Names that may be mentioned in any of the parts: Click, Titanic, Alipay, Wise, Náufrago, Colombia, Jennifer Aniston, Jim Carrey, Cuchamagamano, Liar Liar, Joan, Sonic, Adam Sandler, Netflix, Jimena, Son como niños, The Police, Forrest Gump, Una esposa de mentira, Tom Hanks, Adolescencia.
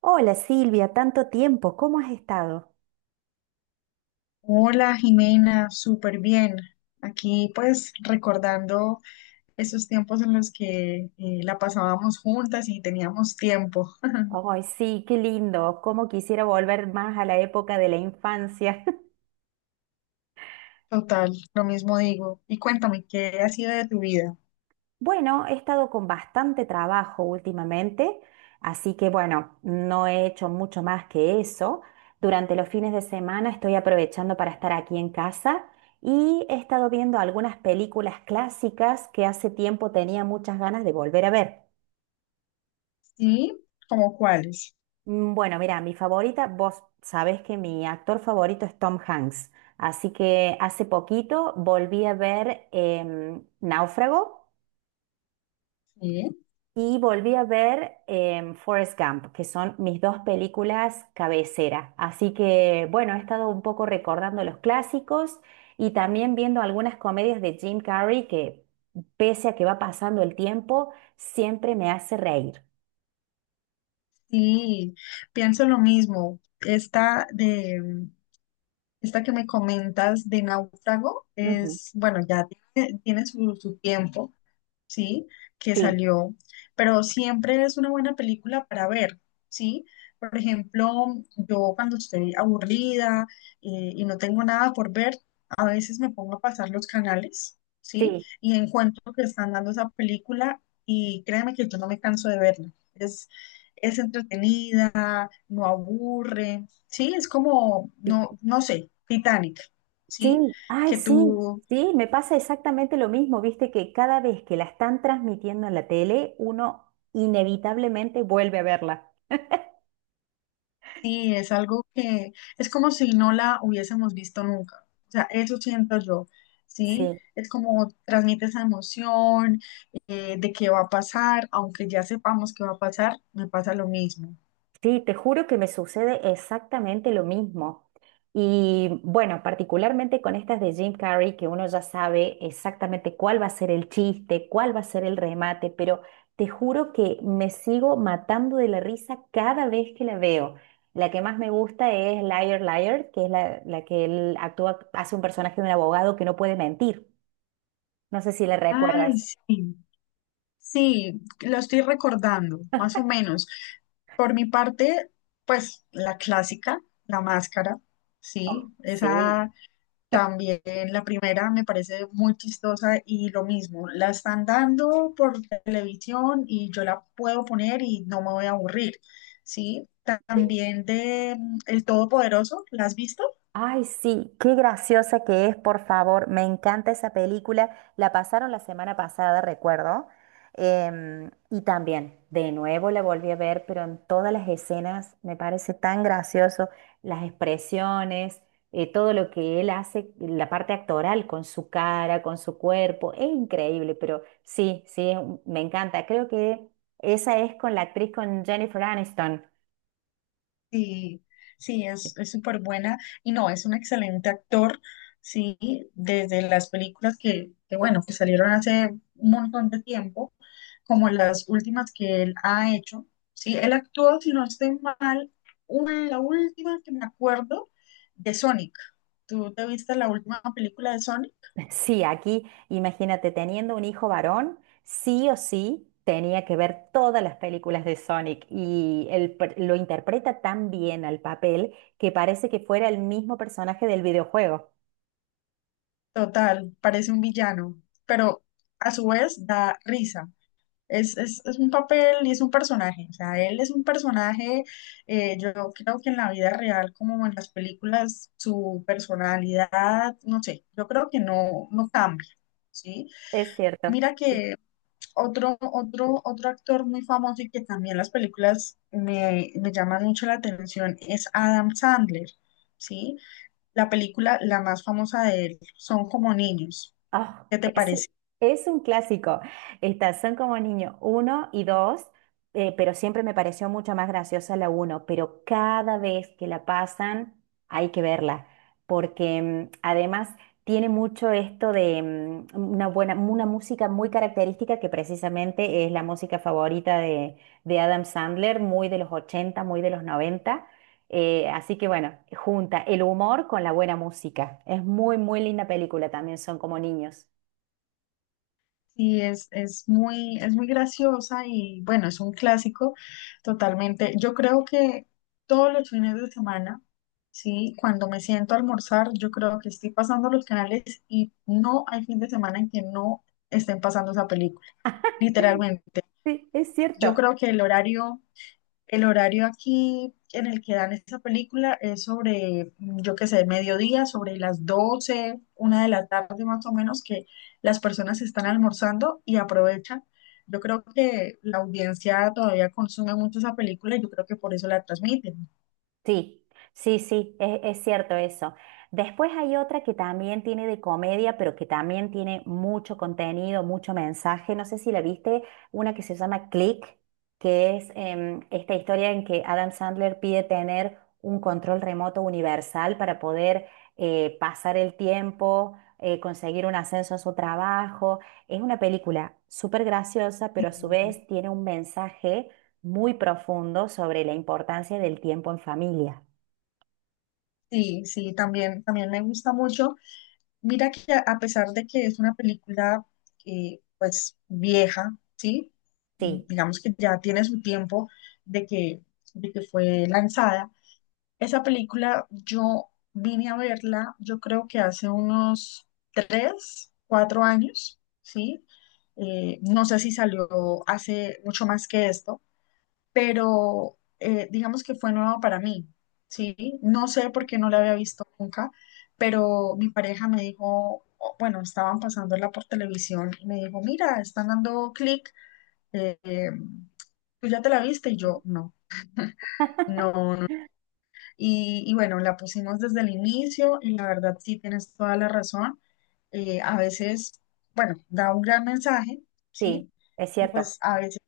Hola Silvia, tanto tiempo, ¿cómo has estado? Hola Jimena, súper bien. Aquí pues recordando esos tiempos en los que la pasábamos juntas y teníamos tiempo. Ay, sí, qué lindo. Cómo quisiera volver más a la época de la infancia. Total, lo mismo digo. Y cuéntame, ¿qué ha sido de tu vida? Bueno, he estado con bastante trabajo últimamente, así que bueno, no he hecho mucho más que eso. Durante los fines de semana estoy aprovechando para estar aquí en casa y he estado viendo algunas películas clásicas que hace tiempo tenía muchas ganas de volver a ver. Sí, ¿como cuáles? Bueno, mira, mi favorita, vos sabés que mi actor favorito es Tom Hanks, así que hace poquito volví a ver Náufrago Sí, y volví a ver Forrest Gump, que son mis dos películas cabecera. Así que, bueno, he estado un poco recordando los clásicos y también viendo algunas comedias de Jim Carrey que, pese a que va pasando el tiempo, siempre me hace reír. sí, pienso lo mismo. Esta que me comentas de Náufrago Ujú. es, bueno, ya tiene su tiempo. ¿Sí? Que Sí, salió, pero siempre es una buena película para ver, ¿sí? Por ejemplo, yo cuando estoy aburrida y no tengo nada por ver, a veces me pongo a pasar los canales, ¿sí? sí. Y encuentro que están dando esa película y créeme que yo no me canso de verla. Es entretenida, no aburre, ¿sí? Es como, no, no sé, Titanic, ¿sí? Sí, ay, Que sí, tú sí, me pasa exactamente lo mismo, viste que cada vez que la están transmitiendo en la tele, uno inevitablemente vuelve a verla. Sí, es algo que es como si no la hubiésemos visto nunca. O sea, eso siento yo, ¿sí? Sí, Es como transmite esa emoción de qué va a pasar, aunque ya sepamos qué va a pasar, me pasa lo mismo. sí, te juro que me sucede exactamente lo mismo. Y bueno, particularmente con estas de Jim Carrey, que uno ya sabe exactamente cuál va a ser el chiste, cuál va a ser el remate, pero te juro que me sigo matando de la risa cada vez que la veo. La que más me gusta es Liar Liar, que es la que él actúa, hace un personaje de un abogado que no puede mentir. No sé si la recuerdas. Ay, sí, sí, lo estoy recordando, más o menos. Por mi parte, pues la clásica, La Máscara, ¿sí? Sí. Esa también, la primera me parece muy chistosa y lo mismo, la están dando por televisión y yo la puedo poner y no me voy a aburrir, ¿sí? Sí. También de El Todopoderoso, ¿la has visto? Ay, sí, qué graciosa que es, por favor. Me encanta esa película. La pasaron la semana pasada, recuerdo. Y también, de nuevo la volví a ver, pero en todas las escenas me parece tan gracioso. Las expresiones, todo lo que él hace, la parte actoral con su cara, con su cuerpo, es increíble, pero sí, sí, me encanta. Creo que esa es con la actriz, con Jennifer Aniston. Sí, sí, es súper buena y no, es un excelente actor, sí, desde las películas que, bueno, que salieron hace un montón de tiempo, como las últimas que él ha hecho, sí, él actuó, si no estoy mal, la última que me acuerdo de Sonic. ¿Tú te viste la última película de Sonic? Sí, aquí, imagínate, teniendo un hijo varón, sí o sí tenía que ver todas las películas de Sonic y lo interpreta tan bien al papel que parece que fuera el mismo personaje del videojuego. Total, parece un villano, pero a su vez da risa. Es un papel y es un personaje, o sea, él es un personaje, yo creo que en la vida real como en las películas, su personalidad, no sé, yo creo que no, no cambia, ¿sí? Es cierto. Mira que otro actor muy famoso y que también las películas me llaman mucho la atención es Adam Sandler, ¿sí? La película, la más famosa de él, Son Como Niños. Ah, ¿Qué te es, parece? es un clásico. Estas son como niño uno y dos, pero siempre me pareció mucho más graciosa la uno, pero cada vez que la pasan hay que verla, porque además tiene mucho esto de una buena, una música muy característica que precisamente es la música favorita de Adam Sandler, muy de los 80, muy de los 90. Así que bueno, junta el humor con la buena música. Es muy, muy linda película también, son como niños. Sí, es muy graciosa y bueno, es un clásico totalmente. Yo creo que todos los fines de semana, sí, cuando me siento a almorzar, yo creo que estoy pasando los canales y no hay fin de semana en que no estén pasando esa película, literalmente. Sí, es Yo cierto. creo que el horario aquí en el que dan esta película es sobre, yo qué sé, mediodía, sobre las 12, una de la tarde más o menos, que las personas están almorzando y aprovechan. Yo creo que la audiencia todavía consume mucho esa película y yo creo que por eso la transmiten. Sí, sí, sí, es cierto eso. Después hay otra que también tiene de comedia, pero que también tiene mucho contenido, mucho mensaje. No sé si la viste, una que se llama Click, que es esta historia en que Adam Sandler pide tener un control remoto universal para poder pasar el tiempo, conseguir un ascenso en su trabajo. Es una película súper graciosa, Sí. pero a su vez tiene un mensaje muy profundo sobre la importancia del tiempo en familia. Sí, sí, también, también me gusta mucho. Mira que a pesar de que es una película pues vieja, ¿sí? Sí, Digamos que ya tiene su tiempo de que, de que fue lanzada. Esa película yo vine a verla, yo creo que hace unos tres, cuatro años, ¿sí? No sé si salió hace mucho más que esto, pero digamos que fue nuevo para mí, ¿sí? No sé por qué no la había visto nunca, pero mi pareja me dijo, bueno, estaban pasándola por televisión y me dijo, mira, están dando Clic, eh, eh, tú ya te la viste y yo no. No, no. Y bueno, la pusimos desde el inicio y la verdad sí tienes toda la razón. A veces, bueno, da un gran mensaje, sí, ¿sí? es Y cierto. pues a veces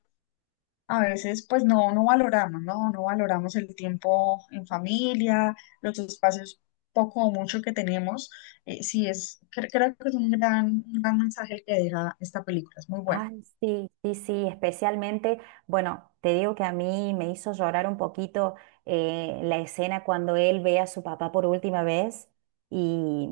pues no, no valoramos, ¿no? No valoramos el tiempo en familia, los espacios poco o mucho que tenemos. Sí, es, creo que es un gran mensaje el que deja esta película, es muy buena. Ay, sí, sí, sí, especialmente, bueno, te digo que a mí me hizo llorar un poquito la escena cuando él ve a su papá por última vez y,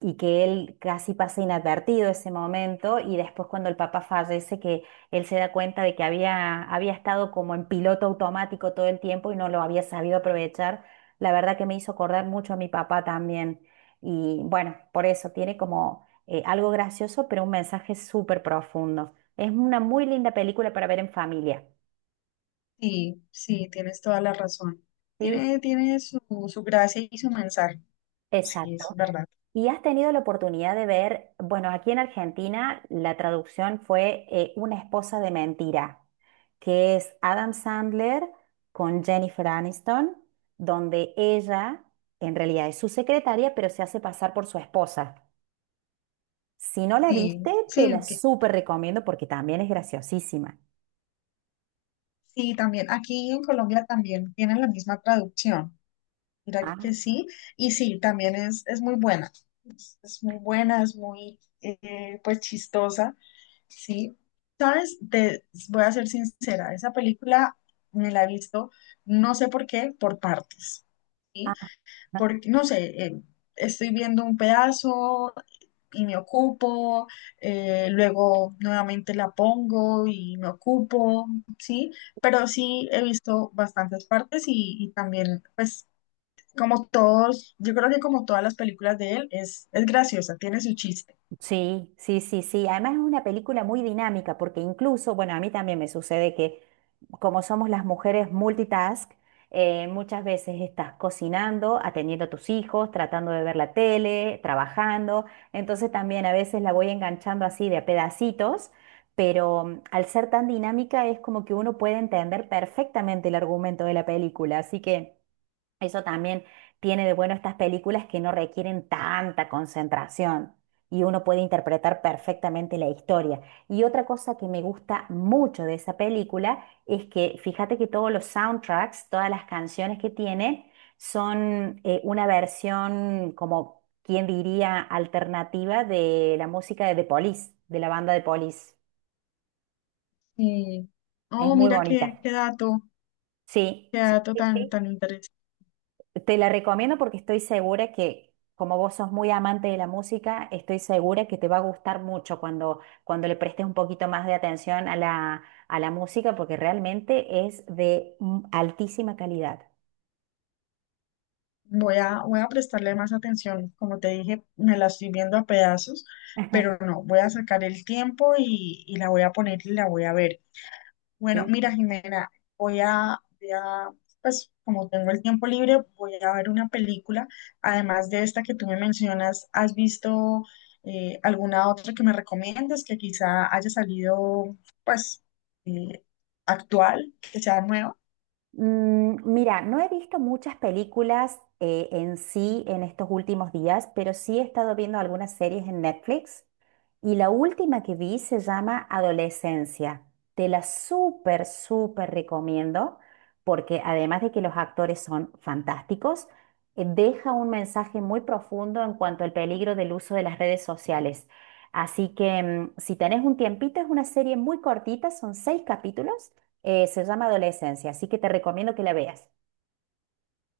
y que él casi pasa inadvertido ese momento y después cuando el papá fallece que él se da cuenta de que había estado como en piloto automático todo el tiempo y no lo había sabido aprovechar, la verdad que me hizo acordar mucho a mi papá también y bueno, por eso tiene como algo gracioso, pero un mensaje súper profundo. Es una muy linda película para ver en familia. Sí, sí, tienes toda la razón. Sí, Tiene, tiene su, su gracia y su mensaje. Sí, es exacto. verdad. ¿Y has tenido la oportunidad de ver, bueno, aquí en Argentina la traducción fue Una esposa de mentira, que es Adam Sandler con Jennifer Aniston, donde ella en realidad es su secretaria, pero se hace pasar por su esposa. Si no la Sí, viste, te la sí, súper recomiendo porque también es graciosísima. sí, también. Aquí en Colombia también tienen la misma traducción. Mira Ah, que sí, y sí, también es muy buena, es muy buena, es muy, pues, chistosa, sí. ¿Sabes? Te voy a ser sincera, esa película me la he visto, no sé por qué, por partes, ¿sí? ah. Porque, no sé, estoy viendo un pedazo y me ocupo, luego nuevamente la pongo y me ocupo, ¿sí? Pero sí he visto bastantes partes y también, pues, como todos, yo creo que como todas las películas de él, es graciosa, tiene su chiste. Sí, sí, sí, sí. Además es una película muy dinámica porque incluso, bueno, a mí también me sucede que como somos las mujeres multitask, muchas veces estás cocinando, atendiendo a tus hijos, tratando de ver la tele, trabajando. Entonces también a veces la voy enganchando así de a pedacitos, pero al ser tan dinámica es como que uno puede entender perfectamente el argumento de la película. Así que... Eso también tiene de bueno estas películas que no requieren tanta concentración y uno puede interpretar perfectamente la historia. Y otra cosa que me gusta mucho de esa película es que fíjate que todos los soundtracks, todas las canciones que tiene son una versión como, ¿quien diría?, alternativa de la música de The Police, de la banda de Police. Y, Es oh, muy mira qué, bonita. Sí, qué sí, dato sí, tan, sí. tan interesante. Te la recomiendo porque estoy segura que, como vos sos muy amante de la música, estoy segura que te va a gustar mucho cuando le prestes un poquito más de atención a a la música, porque realmente es de altísima calidad. Voy a prestarle más atención. Como te dije, me la estoy viendo a pedazos, pero no, voy a sacar el tiempo y la voy a poner y la voy a ver. Bueno, ¿Sí? mira, Jimena, voy a, voy a, pues como tengo el tiempo libre, voy a ver una película. Además de esta que tú me mencionas, ¿has visto alguna otra que me recomiendes que quizá haya salido, pues, eh, actual, que sea nueva? Mira, no he visto muchas películas en sí en estos últimos días, pero sí he estado viendo algunas series en Netflix. Y la última que vi se llama Adolescencia. Te la súper, súper recomiendo porque además de que los actores son fantásticos, deja un mensaje muy profundo en cuanto al peligro del uso de las redes sociales. Así que si tenés un tiempito, es una serie muy cortita, son 6 capítulos, se llama Adolescencia, así que te recomiendo que la veas.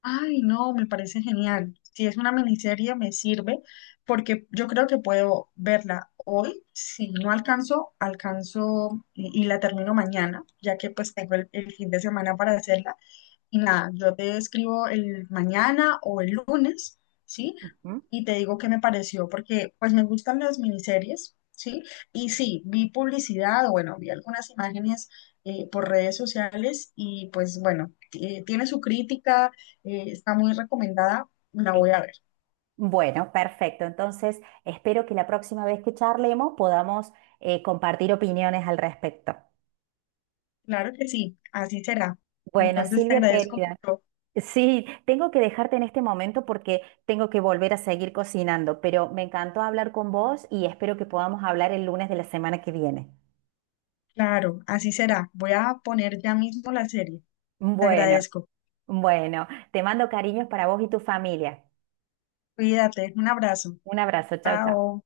Ay, no, me parece genial. Si es una miniserie, me sirve porque yo creo que puedo verla hoy. Si no alcanzo, alcanzo y la termino mañana, ya que pues tengo el fin de semana para hacerla. Y nada, yo te escribo el mañana o el lunes, ¿sí? Ujú. Y te digo qué me pareció, porque pues me gustan las miniseries, ¿sí? Y sí, vi publicidad, bueno, vi algunas imágenes por redes sociales y pues bueno, tiene su crítica, está muy recomendada, la Sí. voy a ver. Bueno, perfecto. Entonces, espero que la próxima vez que charlemos podamos compartir opiniones al respecto. Claro que sí, así será. Bueno, Entonces te Silvia agradezco querida, mucho. sí, tengo que dejarte en este momento porque tengo que volver a seguir cocinando, pero me encantó hablar con vos y espero que podamos hablar el lunes de la semana que viene. Claro, así será. Voy a poner ya mismo la serie. Te Bueno, agradezco. bueno, te mando cariños para vos y tu familia. Cuídate, un abrazo. Un abrazo, chao, chao. Chao.